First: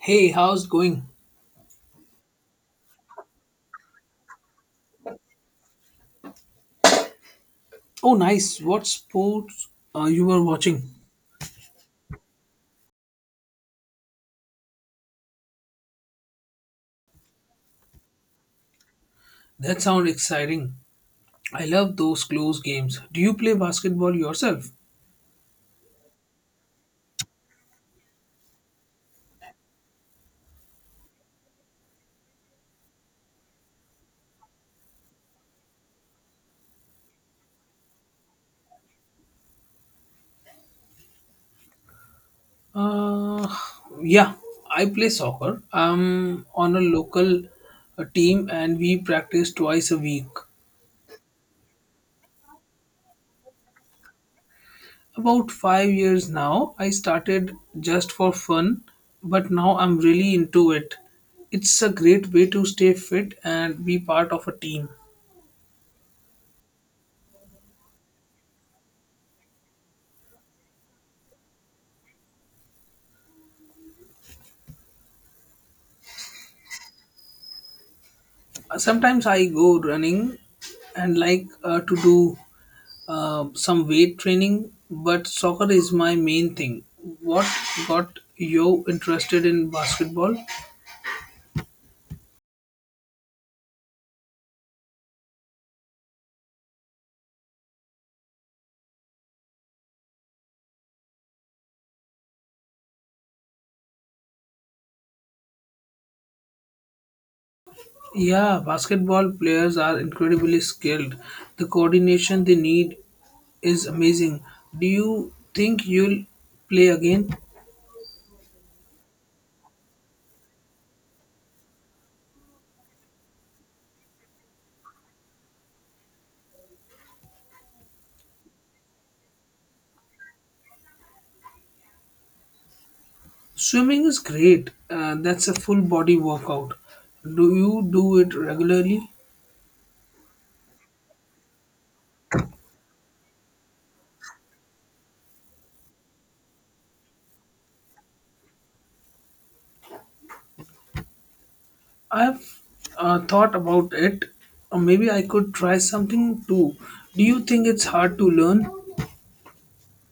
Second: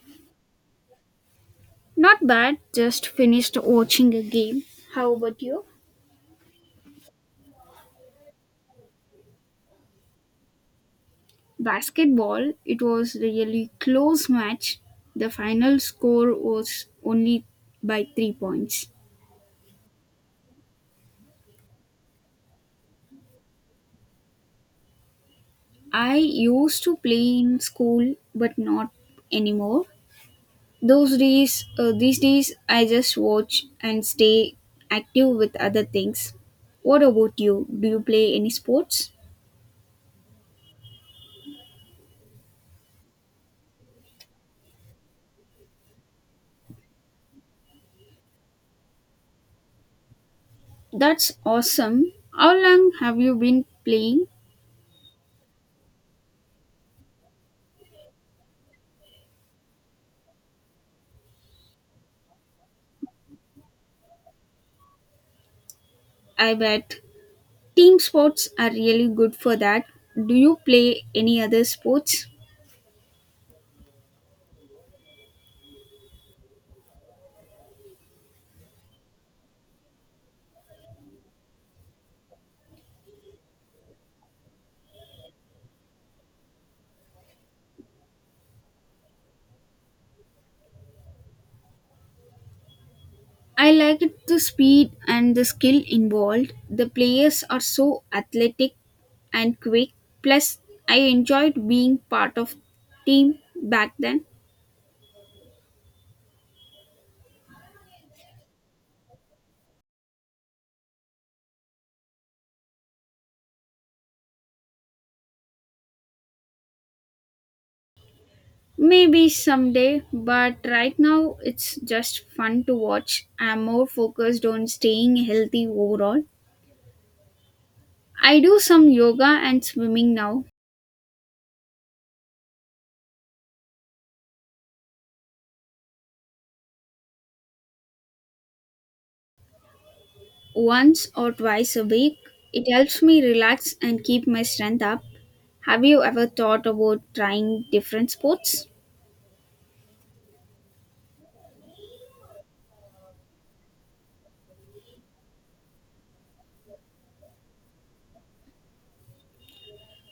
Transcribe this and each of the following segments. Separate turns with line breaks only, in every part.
Hey, how's it going?
Not bad, just finished watching a game. How about you?
Oh, nice. What sports you were watching?
Basketball, it was really close match. The final score was only by 3 points.
That sounds exciting. I love those close games. Do you play basketball yourself?
I used to play in school but not anymore. These days I just watch and stay active with other things. What about you? Do you play any sports?
Uh, yeah, I play soccer. I'm on a local team and we practice twice a week.
That's awesome. How long have you been playing?
About 5 years now, I started just for fun, but now I'm really into it. It's a great way to stay fit and be part of a team.
I bet team sports are really good for that. Do you play any other sports?
Sometimes I go running and like to do some weight training, but soccer is my main thing. What got you interested in basketball?
I liked the speed and the skill involved. The players are so athletic and quick. Plus, I enjoyed being part of team back then.
Yeah, basketball players are incredibly skilled. The coordination they need is amazing. Do you think you'll play again?
Maybe someday, but right now it's just fun to watch. I'm more focused on staying healthy overall. I do some yoga and swimming now,
Swimming is great, that's a full body workout. Do you do it regularly?
once or twice a week. It helps me relax and keep my strength up. Have you ever thought about trying different sports?
I've thought about it. Maybe I could try something too. Do you think it's hard to learn?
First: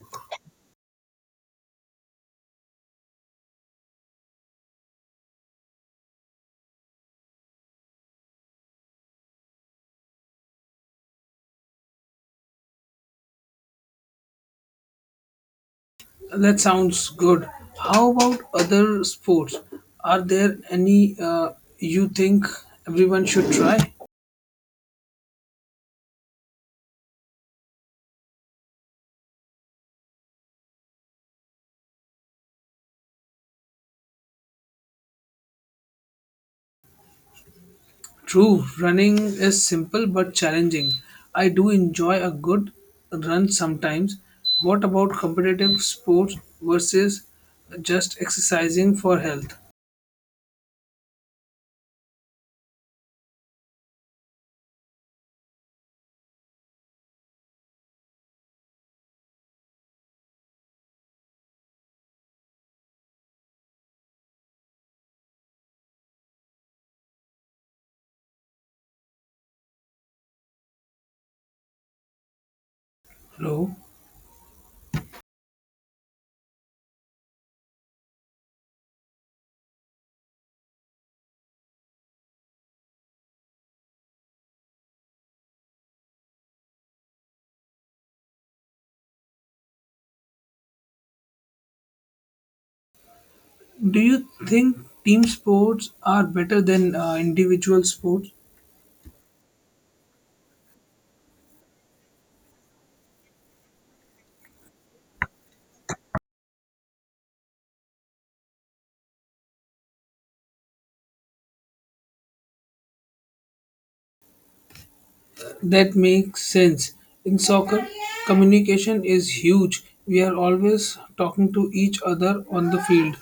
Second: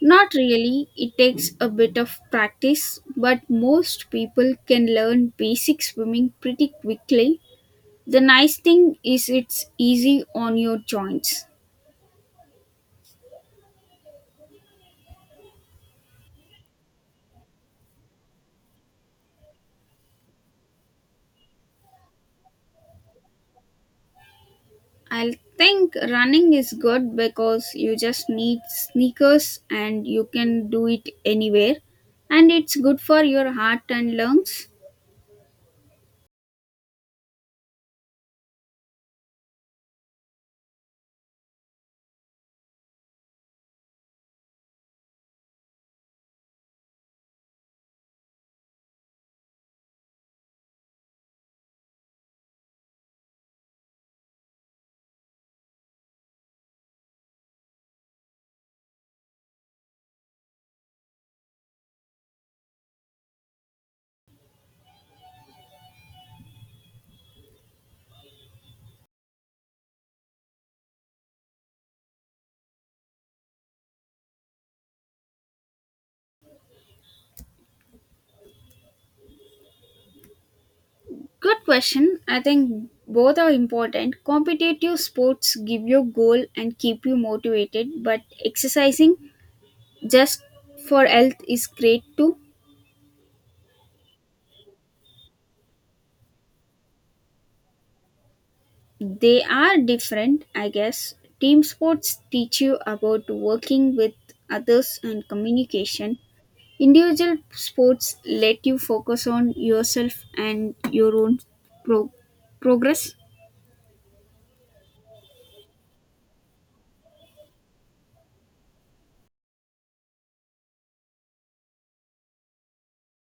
Not really. It takes a bit of practice, but most people can learn basic swimming pretty quickly. The nice thing is it's easy on your joints.
That sounds good. How about other sports? Are there any you think everyone should try?
I think running is good because you just need sneakers and you can do it anywhere, and it's good for your heart and lungs.
True, running is simple but challenging. I do enjoy a good run sometimes. What about competitive sports versus just exercising for health? Hello?
Good question. I think both are important. Competitive sports give you goal and keep you motivated, but exercising just for health is great too.
Do you think team sports are better than individual sports?
They are different, I guess. Team sports teach you about working with others and communication. Individual sports let you focus on yourself and your own pro- progress.
That makes sense. In soccer, communication is huge. We are always talking to each other on the field,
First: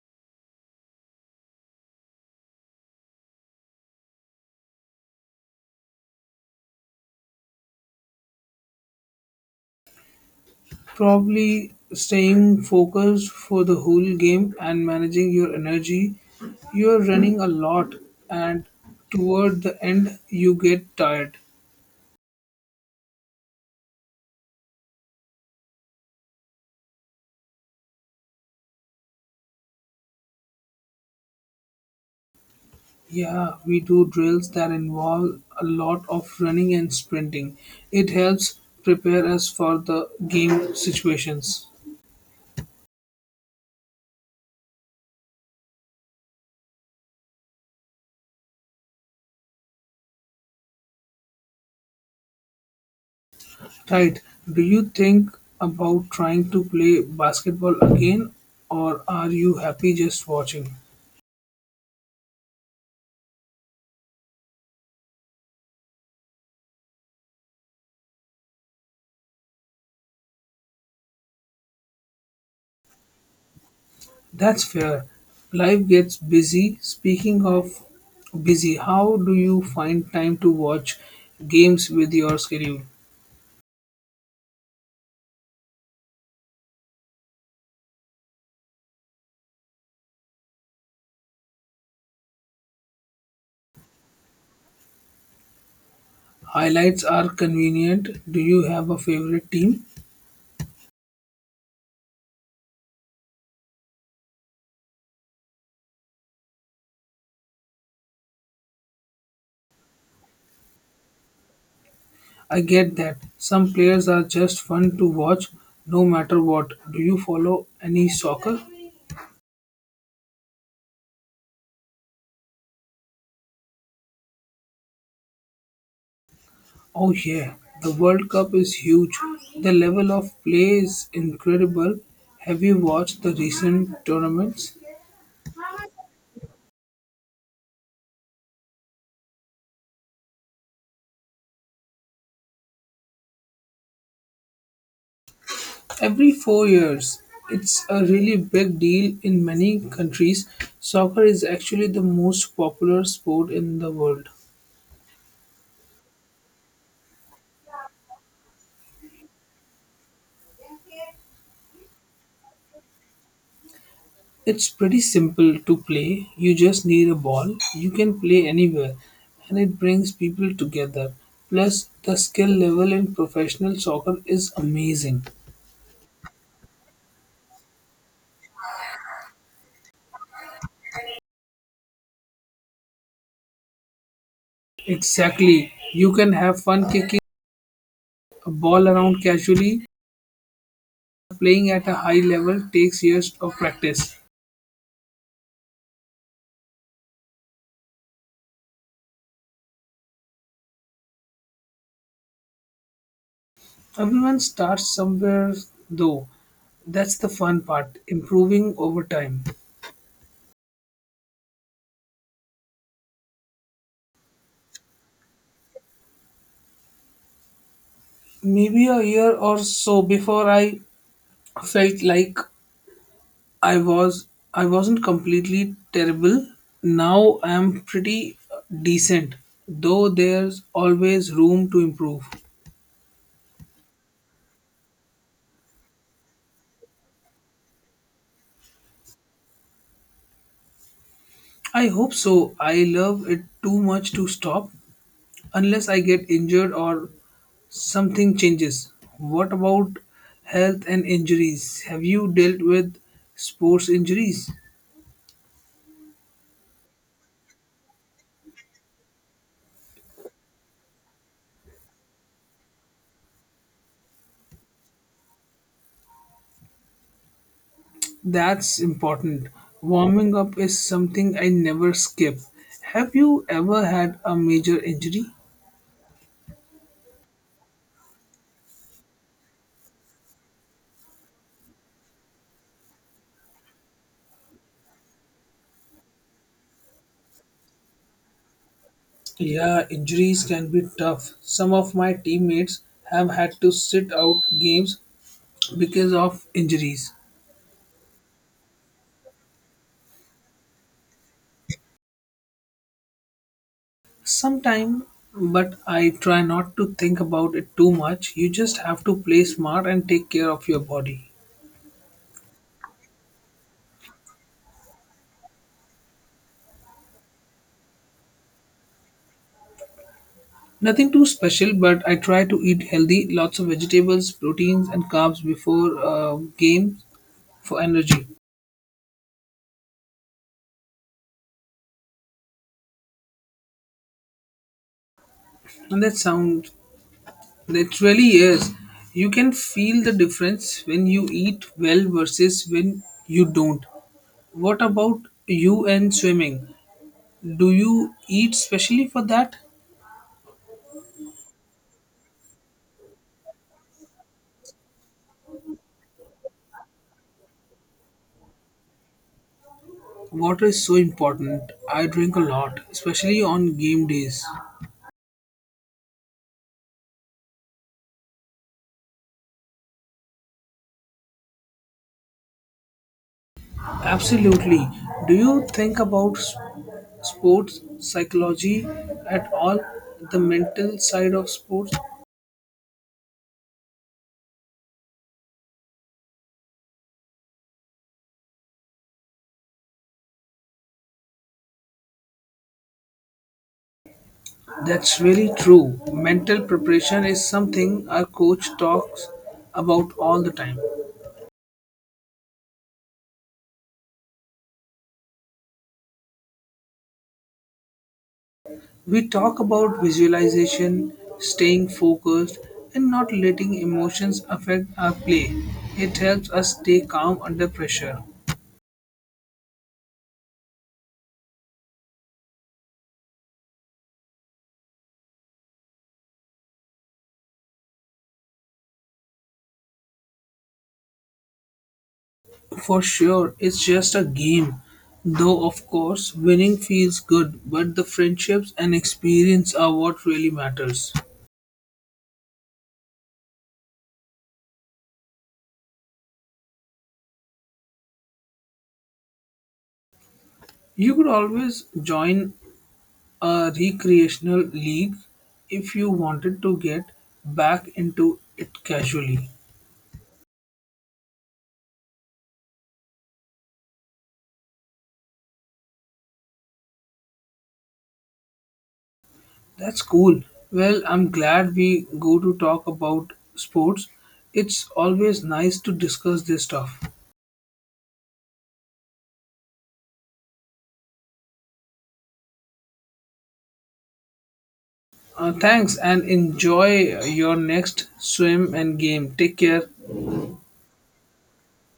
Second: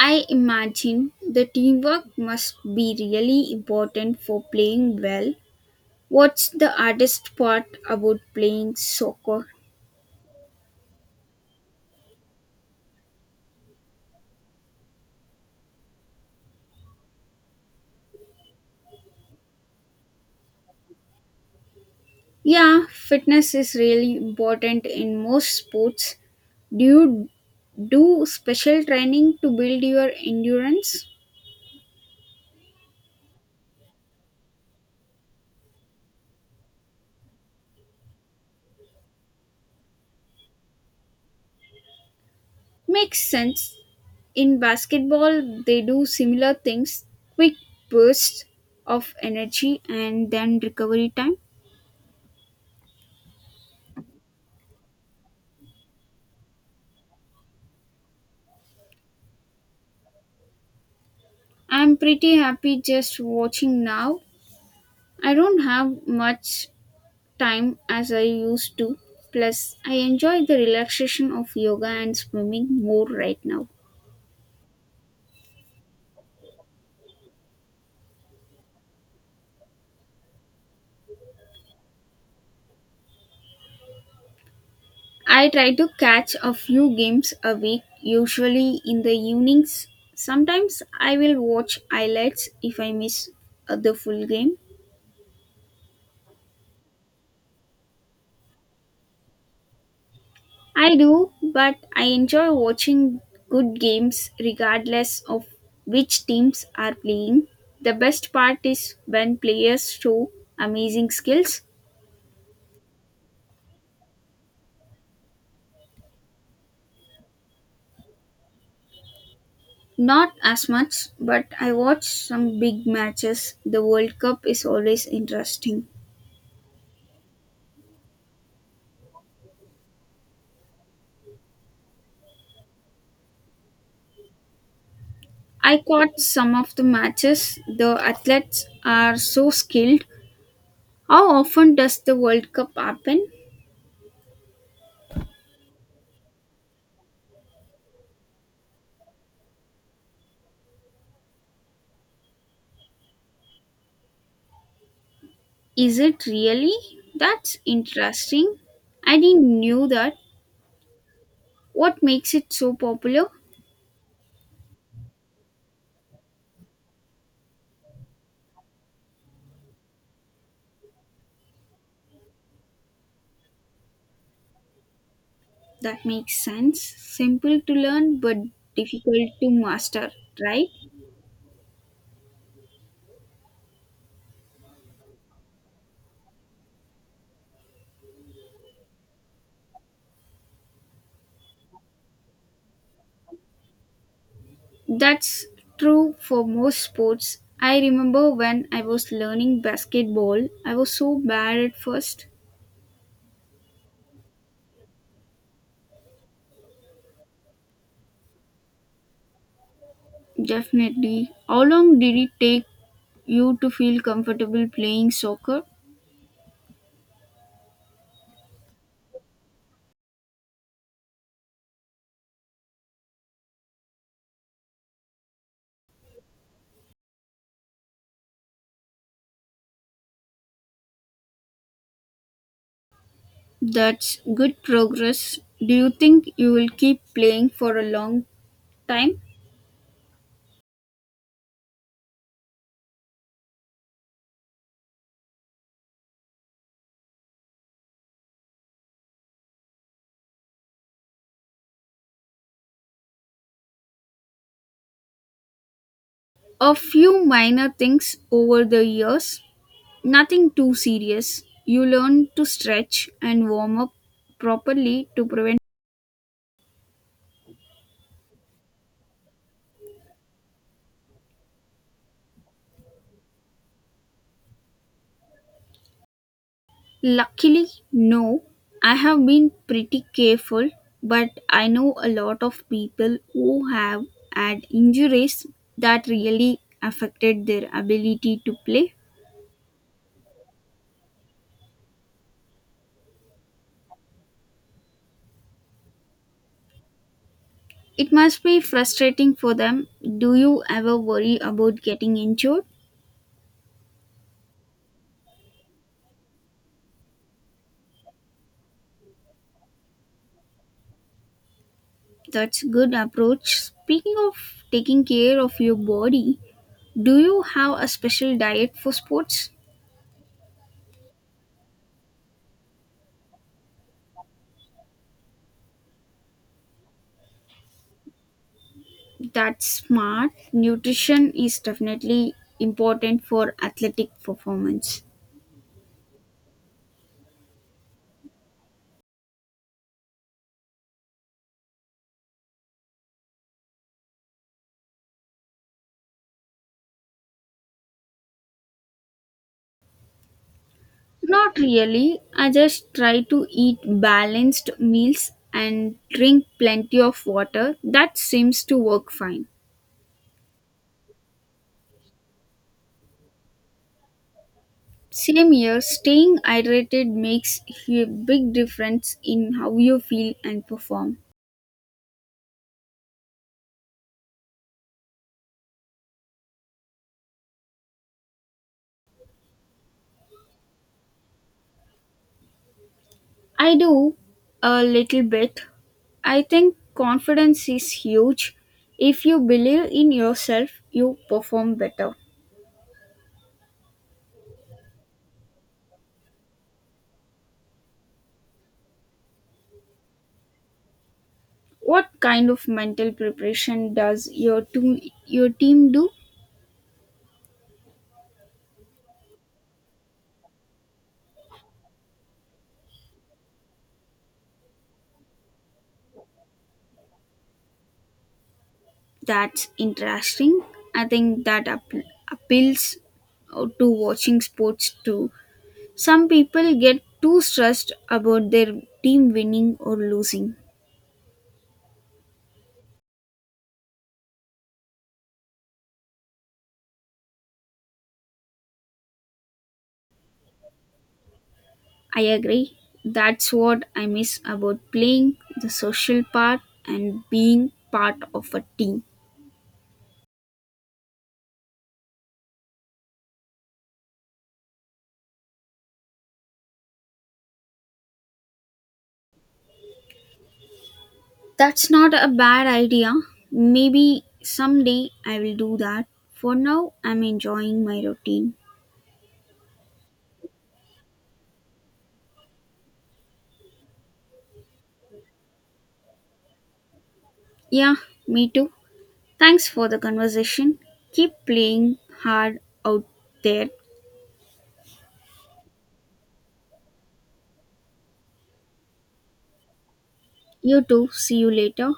I imagine the teamwork must be really important for playing well. What's the hardest part about playing soccer?
probably staying focused for the whole game and managing your energy. You are running a lot, and toward the end, you get tired.
Yeah, fitness is really important in most sports. Do you do special training to build your endurance?
Yeah, we do drills that involve a lot of running and sprinting. It helps prepare us for the game situations.
Makes sense. In basketball, they do similar things, quick bursts of energy and then recovery time.
Right. Do you think about trying to play basketball again, or are you happy just watching?
I'm pretty happy just watching now. I don't have much time as I used to. Plus, I enjoy the relaxation of yoga and swimming more right now.
That's fair. Life gets busy. Speaking of busy, how do you find time to watch games with your schedule?
I try to catch a few games a week, usually in the evenings. Sometimes I will watch highlights if I miss the full game.
Highlights are convenient. Do you have a favorite team?
I do, but I enjoy watching good games regardless of which teams are playing. The best part is when players show amazing skills.
I get that. Some players are just fun to watch no matter what. Do you follow any soccer?
Not as much, but I watch some big matches. The World Cup is always interesting.
Oh, yeah. The World Cup is huge. The level of play is incredible. Have you watched the recent tournaments?
I caught some of the matches. The athletes are so skilled. How often does the World Cup happen?
Every 4 years, it's a really big deal in many countries. Soccer is actually the most popular sport in the world.
Is it really? That's interesting. I didn't knew that. What makes it so popular?
It's pretty simple to play. You just need a ball. You can play anywhere, and it brings people together. Plus, the skill level in professional soccer is amazing.
That makes sense. Simple to learn but difficult to master, right?
Exactly. You can have fun kicking a ball around casually. Playing at a high level takes years of practice.
That's true for most sports. I remember when I was learning basketball, I was so bad at first.
Everyone starts somewhere, though. That's the fun part, improving over time.
Definitely. How long did it take you to feel comfortable playing soccer?
Maybe a year or so before I felt like I was I wasn't completely terrible. Now I am pretty decent, though there's always room to improve.
That's good progress. Do you think you will keep playing for a long time?
I hope so. I love it too much to stop unless I get injured or something changes. What about health and injuries? Have you dealt with sports injuries?
A few minor things over the years. Nothing too serious. You learn to stretch and warm up properly to prevent.
That's important. Warming up is something I never skip. Have you ever had a major injury?
Luckily, no. I have been pretty careful, but I know a lot of people who have had injuries that really affected their ability to play.
Yeah, injuries can be tough. Some of my teammates have had to sit out games because of injuries.
It must be frustrating for them. Do you ever worry about getting injured?
Sometime, but I try not to think about it too much. You just have to play smart and take care of your body.
That's good approach. Speaking of taking care of your body, do you have a special diet for sports?
Nothing too special, but I try to eat healthy, lots of vegetables, proteins, and carbs before game for energy.
That's smart. Nutrition is definitely important for athletic performance.
And that sound, that really is. You can feel the difference when you eat well versus when you don't. What about you and swimming? Do you eat specially for that?
Not really. I just try to eat balanced meals and drink plenty of water. That seems to work fine.
Water is so important. I drink a lot, especially on game days.
Same here, staying hydrated makes a big difference in how you feel and perform.
Absolutely. Do you think about sports psychology at all? The mental side of sports?
I do a little bit. I think confidence is huge. If you believe in yourself, you perform better.
That's really true. Mental preparation is something our coach talks about all the time.
What kind of mental preparation does your team do?
We talk about visualization, staying focused, and not letting emotions affect our play. It helps us stay calm under pressure.
That's interesting. I think that appeals to watching sports too. Some people get too stressed about their team winning or losing.
For sure, it's just a game. Though, of course, winning feels good, but the friendships and experience are what really matters.
I agree. That's what I miss about playing, the social part and being part of a team.
You could always join a recreational league if you wanted to get back into it casually.
That's not a bad idea. Maybe someday I will do that. For now, I'm enjoying my routine.
That's cool. Well, I'm glad we go to talk about sports. It's always nice to discuss this stuff.
Yeah, me too. Thanks for the conversation. Keep playing hard out there.
Thanks, and enjoy your next swim and game. Take care.
You too. See you later.